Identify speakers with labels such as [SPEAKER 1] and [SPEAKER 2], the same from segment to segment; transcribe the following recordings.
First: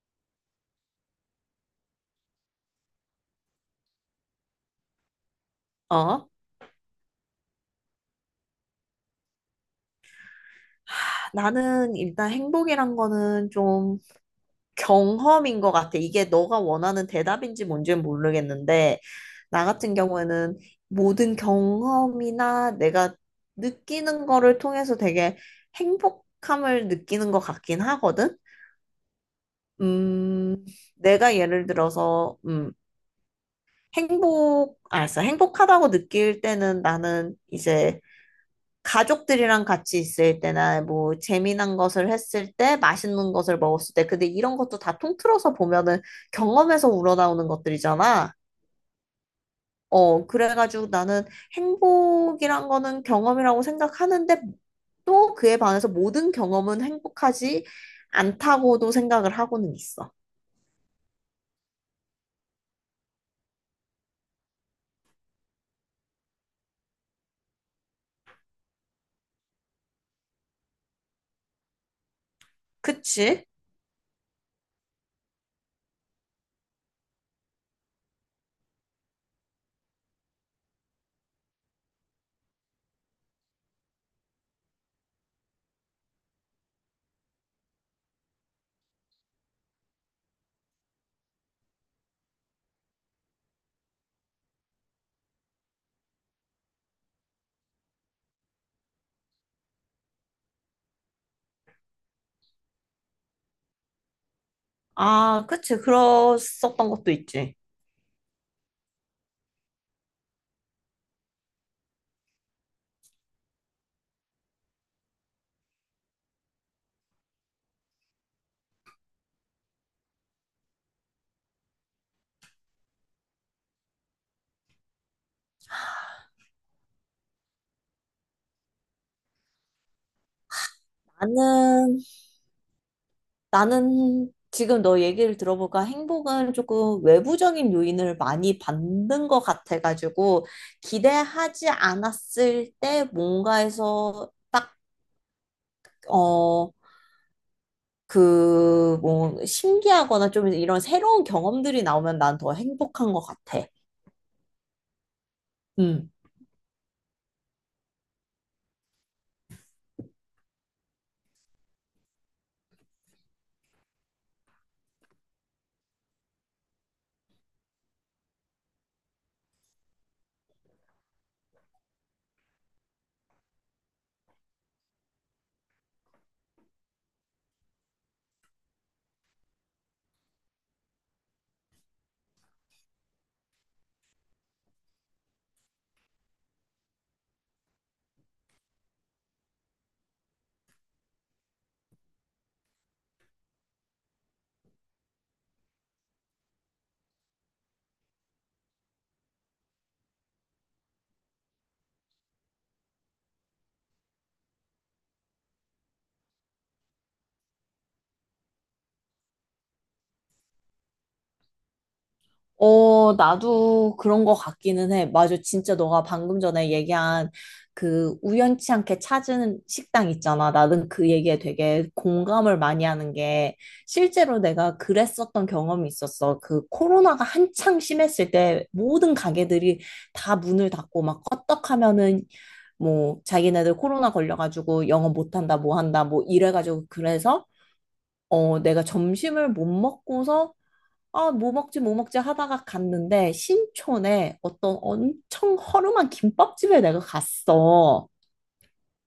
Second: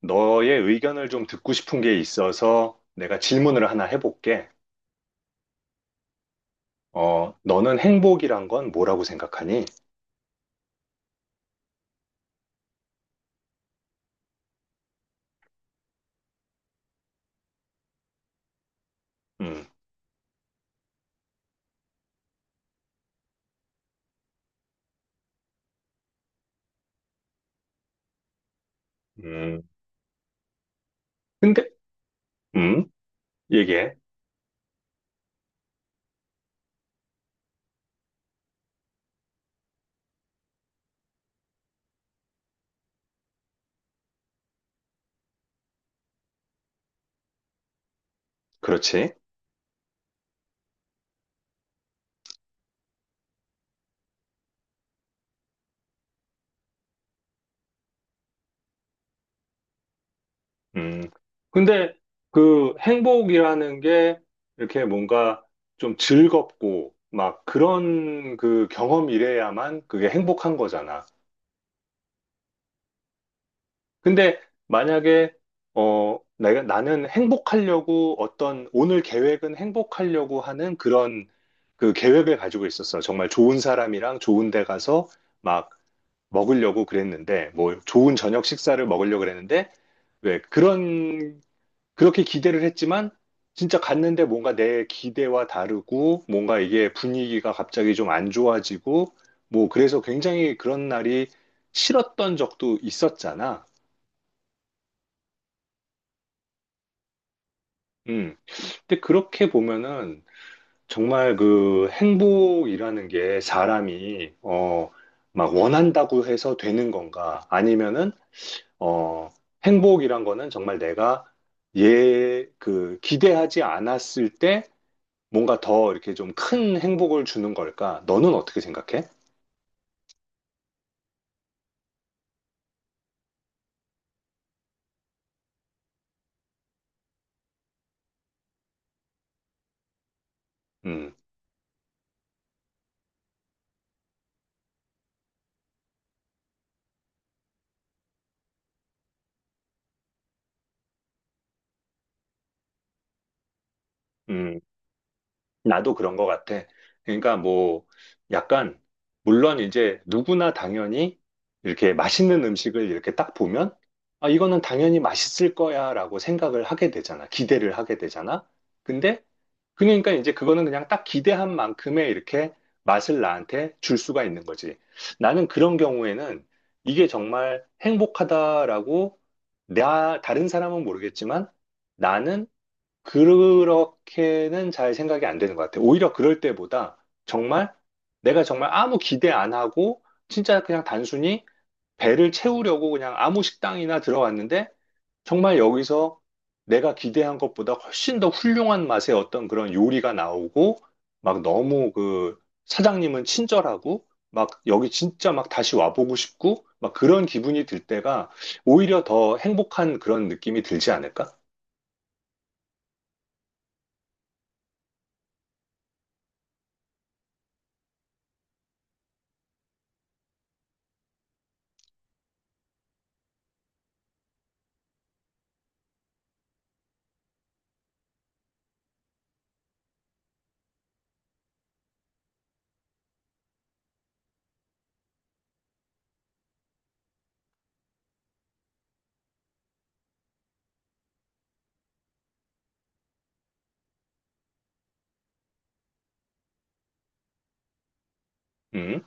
[SPEAKER 1] 너의 의견을 좀 듣고 싶은 게 있어서 내가 질문을 하나 해볼게.
[SPEAKER 2] 어?
[SPEAKER 1] 너는 행복이란 건 뭐라고 생각하니?
[SPEAKER 2] 하, 나는 일단 행복이란 거는 좀 경험인 것 같아. 이게 너가 원하는 대답인지 뭔지는 모르겠는데, 나
[SPEAKER 1] 음,
[SPEAKER 2] 같은 경우에는 모든 경험이나 내가 느끼는 거를 통해서 되게 행복함을 느끼는 것 같긴 하거든?
[SPEAKER 1] 음,
[SPEAKER 2] 음, 내가 예를
[SPEAKER 1] 근데,
[SPEAKER 2] 들어서,
[SPEAKER 1] 음, 얘기해.
[SPEAKER 2] 아, 알았어. 행복하다고 느낄 때는 나는 이제 가족들이랑 같이 있을 때나 뭐 재미난 것을 했을 때, 맛있는 것을 먹었을 때, 근데 이런 것도 다 통틀어서 보면은 경험에서 우러나오는 것들이잖아.
[SPEAKER 1] 그렇지.
[SPEAKER 2] 그래가지고 나는 행복이란 거는 경험이라고 생각하는데 또 그에 반해서 모든 경험은 행복하지 않다고도 생각을 하고는 있어.
[SPEAKER 1] 음, 근데 그 행복이라는 게 이렇게 뭔가 좀 즐겁고 막 그런 그 경험이래야만 그게 행복한 거잖아.
[SPEAKER 2] 그치?
[SPEAKER 1] 근데 만약에 내가 나는 행복하려고 어떤 오늘 계획은 행복하려고 하는 그런 그 계획을 가지고 있었어. 정말 좋은 사람이랑 좋은 데 가서 막 먹으려고 그랬는데 뭐 좋은 저녁 식사를 먹으려고 그랬는데 왜 그런 그렇게 기대를 했지만 진짜 갔는데 뭔가 내 기대와 다르고 뭔가 이게 분위기가 갑자기 좀 안 좋아지고 뭐 그래서 굉장히 그런 날이 싫었던 적도 있었잖아.
[SPEAKER 2] 아, 그치. 그랬었던 것도 있지.
[SPEAKER 1] 음. 근데 그렇게 보면은 정말 그 행복이라는 게 사람이 막 원한다고 해서 되는 건가? 아니면은 어 행복이란 거는 정말 내가 얘 그 기대하지 않았을 때 뭔가 더 이렇게 좀 큰 행복을 주는 걸까? 너는 어떻게 생각해?
[SPEAKER 2] 나는 나는 지금 너 얘기를 들어보니까 행복은 조금 외부적인 요인을 많이 받는 것 같아가지고
[SPEAKER 1] 음.
[SPEAKER 2] 기대하지 않았을 때 뭔가에서 어, 뭐, 신기하거나 좀 이런 새로운 경험들이 나오면 난 더 행복한 것 같아.
[SPEAKER 1] 음. 나도
[SPEAKER 2] 음.
[SPEAKER 1] 그런 것 같아. 그러니까 뭐 약간 물론 이제 누구나 당연히 이렇게 맛있는 음식을 이렇게 딱 보면 아 이거는 당연히 맛있을 거야라고 생각을 하게 되잖아. 기대를 하게 되잖아. 근데 그러니까 이제 그거는 그냥 딱 기대한 만큼의 이렇게 맛을 나한테 줄 수가 있는 거지. 나는 그런 경우에는 이게 정말 행복하다라고 나 다른 사람은 모르겠지만 나는 그렇게는 잘 생각이 안 되는 것 같아요. 오히려 그럴 때보다 정말 내가 정말 아무 기대 안 하고 진짜 그냥 단순히 배를 채우려고 그냥 아무 식당이나 들어왔는데 정말 여기서 내가 기대한 것보다 훨씬 더 훌륭한 맛의 어떤 그런 요리가 나오고 막 너무 그 사장님은 친절하고 막 여기 진짜 막 다시 와보고 싶고 막 그런 기분이 들 때가 오히려 더 행복한 그런 느낌이 들지 않을까?
[SPEAKER 2] 어, 나도 그런 거 같기는 해. 맞아. 진짜 너가 방금 전에 얘기한 그 우연치 않게 찾은 식당 있잖아. 나는 그 얘기에 되게 공감을 많이 하는 게 실제로 내가 그랬었던 경험이 있었어. 그 코로나가 한창 심했을 때 모든 가게들이 다 문을 닫고 막 껐떡하면은 뭐 자기네들 코로나 걸려가지고 영업 못한다, 뭐 한다, 뭐 이래가지고 그래서 내가 점심을 못 먹고서 아, 뭐 먹지, 뭐 먹지 하다가 갔는데, 신촌에 어떤 엄청 허름한 김밥집에 내가 갔어.
[SPEAKER 1] 음.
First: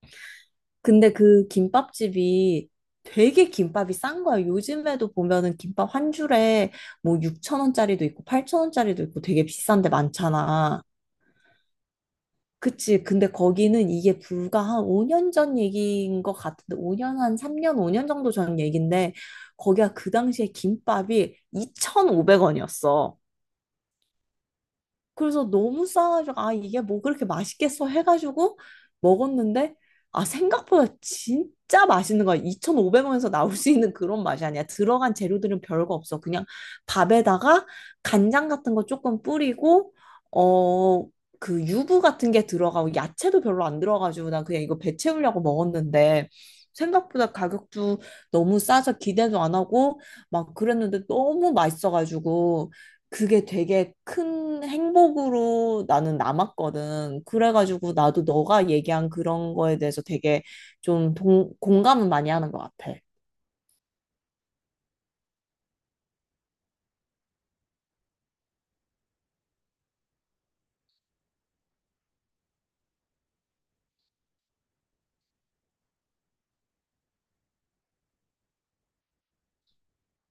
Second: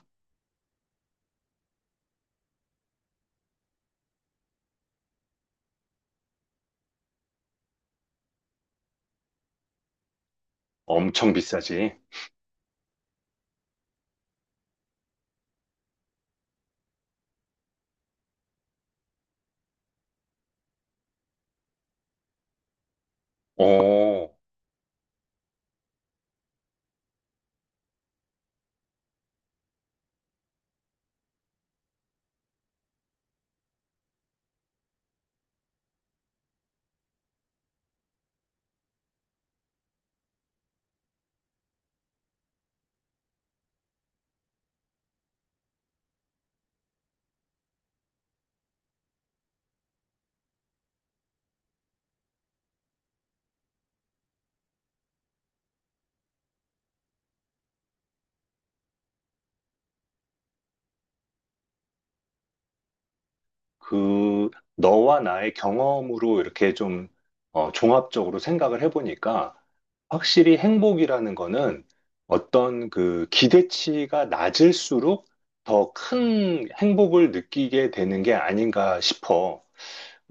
[SPEAKER 2] 근데 그 김밥집이 되게 김밥이 싼 거야. 요즘에도 보면은 김밥 한 줄에 뭐 6천원짜리도 있고 8천원짜리도 있고 되게 비싼데 많잖아.
[SPEAKER 1] 엄청 비싸지.
[SPEAKER 2] 그치. 근데 거기는 이게 불과 한 5년 전 얘기인 것 같은데, 5년, 한 3년, 5년 정도 전 얘기인데, 거기가 그 당시에 김밥이 2,500원이었어.
[SPEAKER 1] 어,
[SPEAKER 2] 그래서 너무 싸가지고 아 이게 뭐 그렇게 맛있겠어 해가지고 먹었는데 아 생각보다 진짜 맛있는 거야. 2,500원에서 나올 수 있는 그런 맛이 아니야. 들어간 재료들은 별거 없어. 그냥 밥에다가 간장 같은 거 조금 뿌리고 어 그 유부 같은 게 들어가고 야채도 별로 안 들어가지고 난 그냥 이거 배 채우려고 먹었는데 생각보다 가격도 너무 싸서 기대도 안 하고 막 그랬는데 너무 맛있어가지고 그게 되게 큰 행복으로 나는 남았거든. 그래가지고 나도 너가 얘기한 그런 거에 대해서 되게 좀 공감은 많이 하는 것 같아.
[SPEAKER 1] 그, 너와 나의 경험으로 이렇게 좀, 어, 종합적으로 생각을 해보니까, 확실히 행복이라는 거는 어떤 그 기대치가 낮을수록 더 큰 행복을 느끼게 되는 게 아닌가 싶어.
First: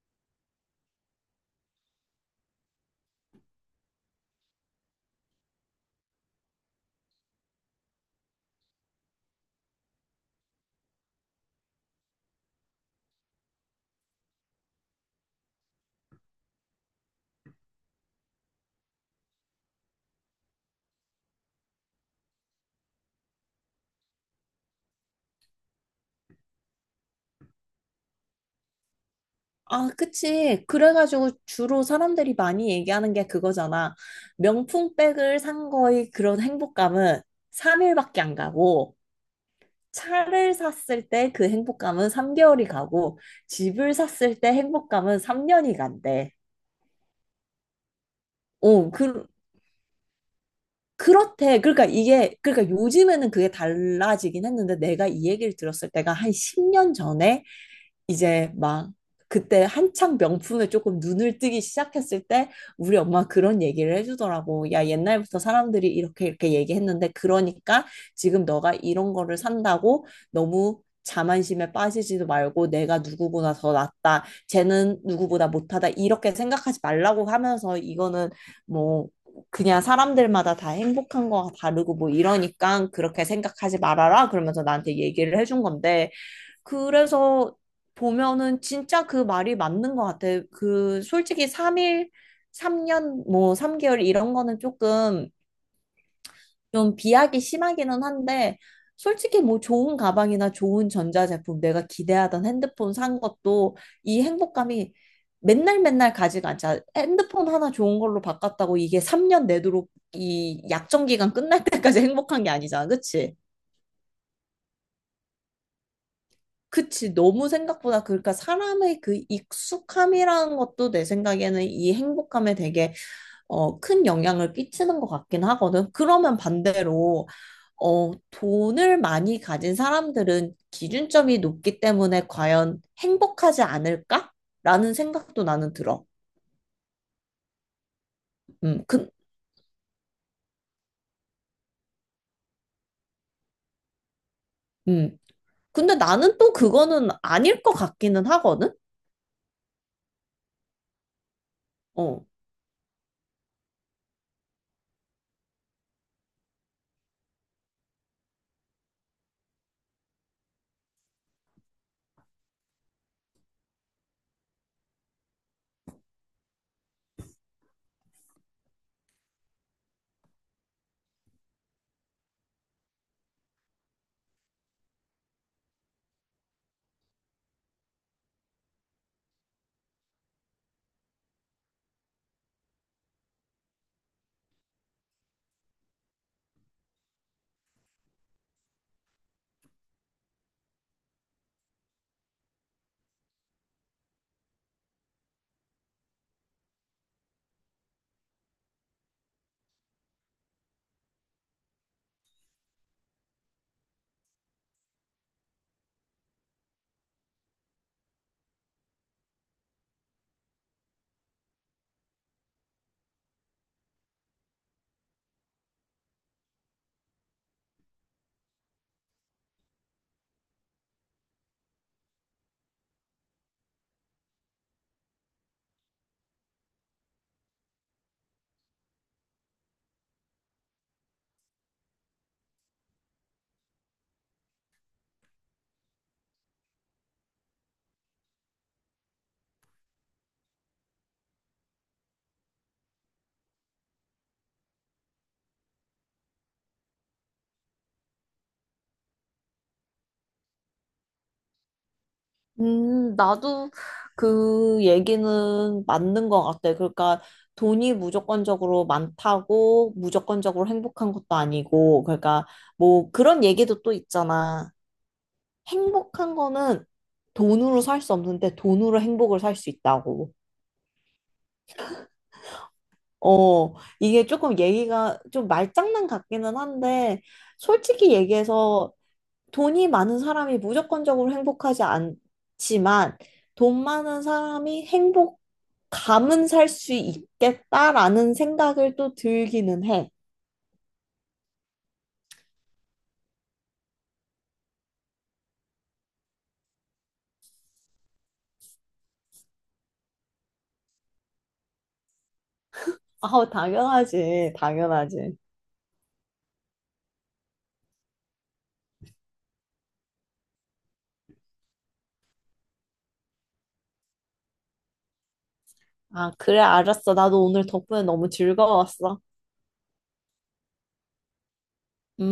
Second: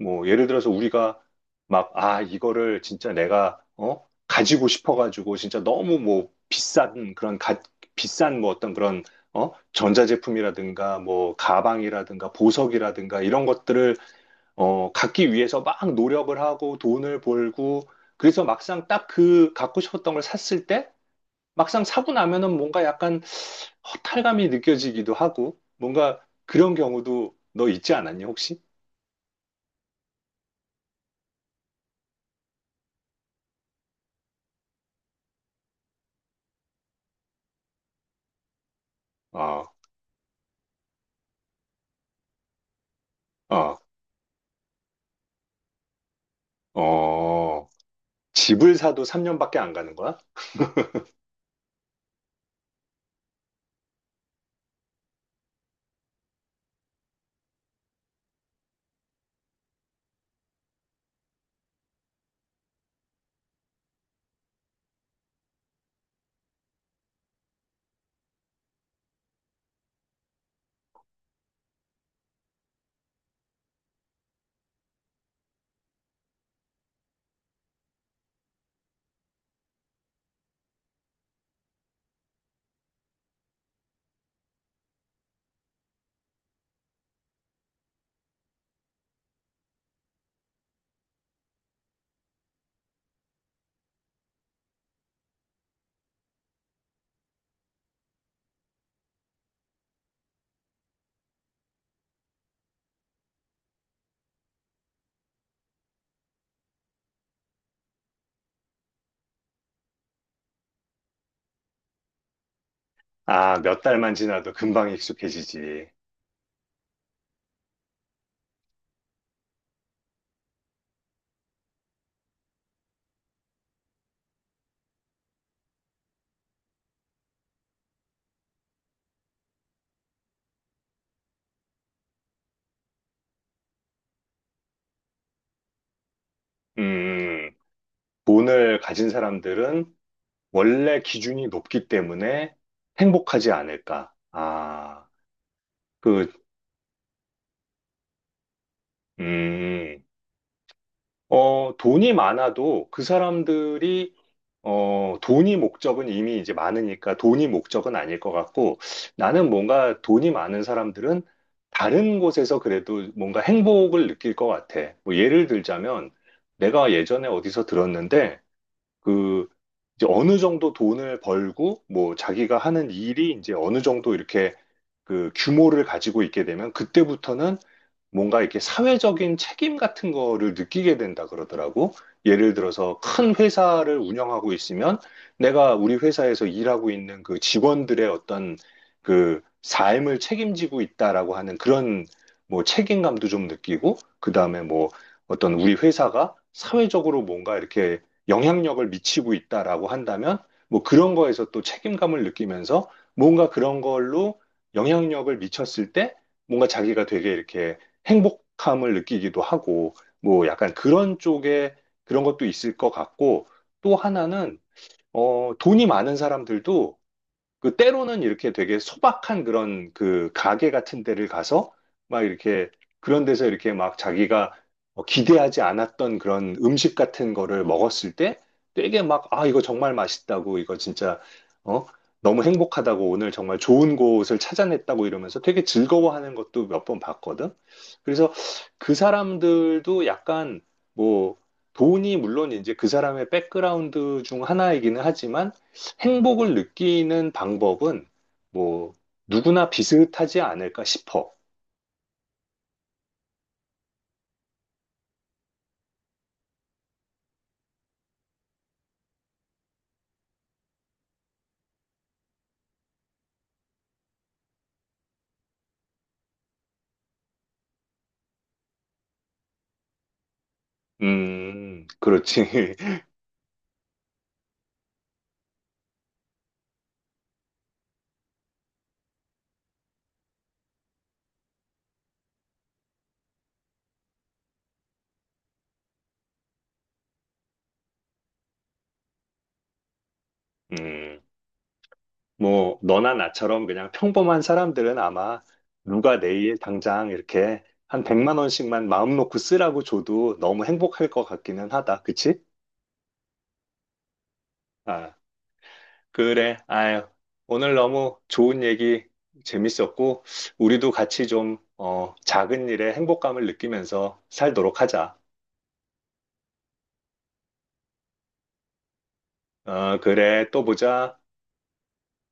[SPEAKER 1] 뭐 예를 들어서 우리가 막, 아, 이거를 진짜 내가 어? 가지고 싶어가지고 진짜 너무 뭐 비싼 뭐 어떤 그런 어? 전자제품이라든가 뭐 가방이라든가 보석이라든가 이런 것들을 어, 갖기 위해서 막 노력을 하고 돈을 벌고 그래서 막상 딱 그 갖고 싶었던 걸 샀을 때 막상 사고 나면은 뭔가 약간 허탈감이 느껴지기도 하고 뭔가 그런 경우도 너 있지 않았니 혹시?
[SPEAKER 2] 아, 그치. 그래가지고 주로 사람들이 많이 얘기하는 게 그거잖아. 명품백을 산 거의 그런 행복감은 3일밖에 안 가고,
[SPEAKER 1] 어,
[SPEAKER 2] 차를 샀을 때 그 행복감은 3개월이 가고,
[SPEAKER 1] 어.
[SPEAKER 2] 집을 샀을 때 행복감은 3년이 간대.
[SPEAKER 1] 어, 집을
[SPEAKER 2] 어,
[SPEAKER 1] 사도 3년밖에 안 가는 거야?
[SPEAKER 2] 그렇대. 그러니까 이게, 그러니까 요즘에는 그게 달라지긴 했는데 내가 이 얘기를 들었을 때가 한 10년 전에 이제 막 그때 한창 명품에 조금 눈을 뜨기 시작했을 때 우리 엄마 그런 얘기를 해주더라고. 야, 옛날부터 사람들이 이렇게 이렇게 얘기했는데 그러니까 지금 너가 이런 거를 산다고 너무 자만심에 빠지지도 말고 내가 누구보다 더 낫다. 쟤는 누구보다 못하다. 이렇게 생각하지 말라고 하면서 이거는 뭐 그냥 사람들마다 다 행복한 거가 다르고 뭐 이러니까 그렇게 생각하지 말아라. 그러면서 나한테 얘기를 해준 건데 그래서 보면은 진짜 그 말이 맞는 것 같아. 그 솔직히 3일, 3년, 뭐 3개월 이런 거는 조금 좀 비약이 심하기는 한데 솔직히 뭐 좋은 가방이나 좋은 전자제품 내가 기대하던 핸드폰 산 것도 이 행복감이 맨날 맨날 가지가 않잖아. 핸드폰 하나 좋은 걸로 바꿨다고 이게 3년 내도록 이 약정 기간 끝날 때까지 행복한 게 아니잖아. 그치?
[SPEAKER 1] 아, 몇 달만 지나도 금방 익숙해지지.
[SPEAKER 2] 그치, 너무 생각보다, 그러니까 사람의 그 익숙함이라는 것도 내 생각에는 이 행복함에 되게 큰 영향을 끼치는 것 같긴 하거든. 그러면 반대로, 돈을 많이 가진 사람들은 기준점이 높기 때문에 과연 행복하지 않을까? 라는 생각도 나는 들어.
[SPEAKER 1] 음, 돈을
[SPEAKER 2] 음,
[SPEAKER 1] 가진
[SPEAKER 2] 그,
[SPEAKER 1] 사람들은 원래 기준이 높기 때문에 행복하지 않을까. 아,
[SPEAKER 2] 음. 근데
[SPEAKER 1] 그,
[SPEAKER 2] 나는 또 그거는 아닐 것 같기는 하거든?
[SPEAKER 1] 음, 어, 돈이
[SPEAKER 2] 어.
[SPEAKER 1] 많아도 그 사람들이 어, 돈이 목적은 이미 이제 많으니까 돈이 목적은 아닐 것 같고 나는 뭔가 돈이 많은 사람들은 다른 곳에서 그래도 뭔가 행복을 느낄 것 같아. 뭐 예를 들자면 내가 예전에 어디서 들었는데 그 이제 어느 정도 돈을 벌고 뭐 자기가 하는 일이 이제 어느 정도 이렇게 그 규모를 가지고 있게 되면 그때부터는 뭔가 이렇게 사회적인 책임 같은 거를 느끼게 된다 그러더라고. 예를 들어서 큰 회사를 운영하고 있으면 내가 우리 회사에서 일하고 있는 그 직원들의 어떤 그 삶을 책임지고 있다라고 하는 그런 뭐 책임감도 좀 느끼고, 그 다음에 뭐 어떤 우리 회사가 사회적으로 뭔가 이렇게 영향력을 미치고 있다라고 한다면 뭐 그런 거에서 또 책임감을 느끼면서 뭔가 그런 걸로 영향력을 미쳤을 때 뭔가 자기가 되게 이렇게 행복함을 느끼기도 하고, 뭐 약간 그런 쪽에 그런 것도 있을 것 같고, 또 하나는, 어, 돈이 많은 사람들도 그 때로는 이렇게 되게 소박한 그런 그 가게 같은 데를 가서 막 이렇게 그런 데서 이렇게 막 자기가 어, 기대하지 않았던 그런 음식 같은 거를 먹었을 때 되게 막, 아, 이거 정말 맛있다고, 이거 진짜, 어, 너무 행복하다고, 오늘 정말 좋은 곳을 찾아냈다고 이러면서 되게 즐거워하는 것도 몇 번 봤거든. 그래서 그 사람들도 약간 뭐 돈이 물론 이제 그 사람의 백그라운드 중 하나이기는 하지만 행복을 느끼는 방법은 뭐 누구나 비슷하지 않을까 싶어.
[SPEAKER 2] 나도 그 얘기는 맞는 것 같아. 그러니까 돈이 무조건적으로 많다고 무조건적으로 행복한 것도 아니고, 그러니까 뭐 그런 얘기도 또 있잖아. 행복한 거는 돈으로 살 수 없는데 돈으로 행복을 살 수 있다고.
[SPEAKER 1] 그렇지.
[SPEAKER 2] 어, 이게 조금 얘기가 좀 말장난 같기는 한데, 솔직히 얘기해서 돈이 많은 사람이 무조건적으로 행복하지 않지만 돈 많은 사람이 행복감은 살 수 있겠다라는 생각을 또 들기는 해.
[SPEAKER 1] 음, 뭐 너나 나처럼 그냥 평범한 사람들은 아마 누가 내일 당장 이렇게 한 100만 원씩만 마음 놓고 쓰라고 줘도 너무 행복할 것 같기는 하다. 그치?
[SPEAKER 2] 아우, 당연하지.
[SPEAKER 1] 아,
[SPEAKER 2] 당연하지.
[SPEAKER 1] 그래. 아유, 오늘 너무 좋은 얘기 재밌었고 우리도 같이 좀 어, 작은 일에 행복감을 느끼면서 살도록 하자.
[SPEAKER 2] 아, 그래, 알았어. 나도 오늘 덕분에 너무 즐거웠어.
[SPEAKER 1] 어, 그래. 또 보자.
[SPEAKER 2] 음.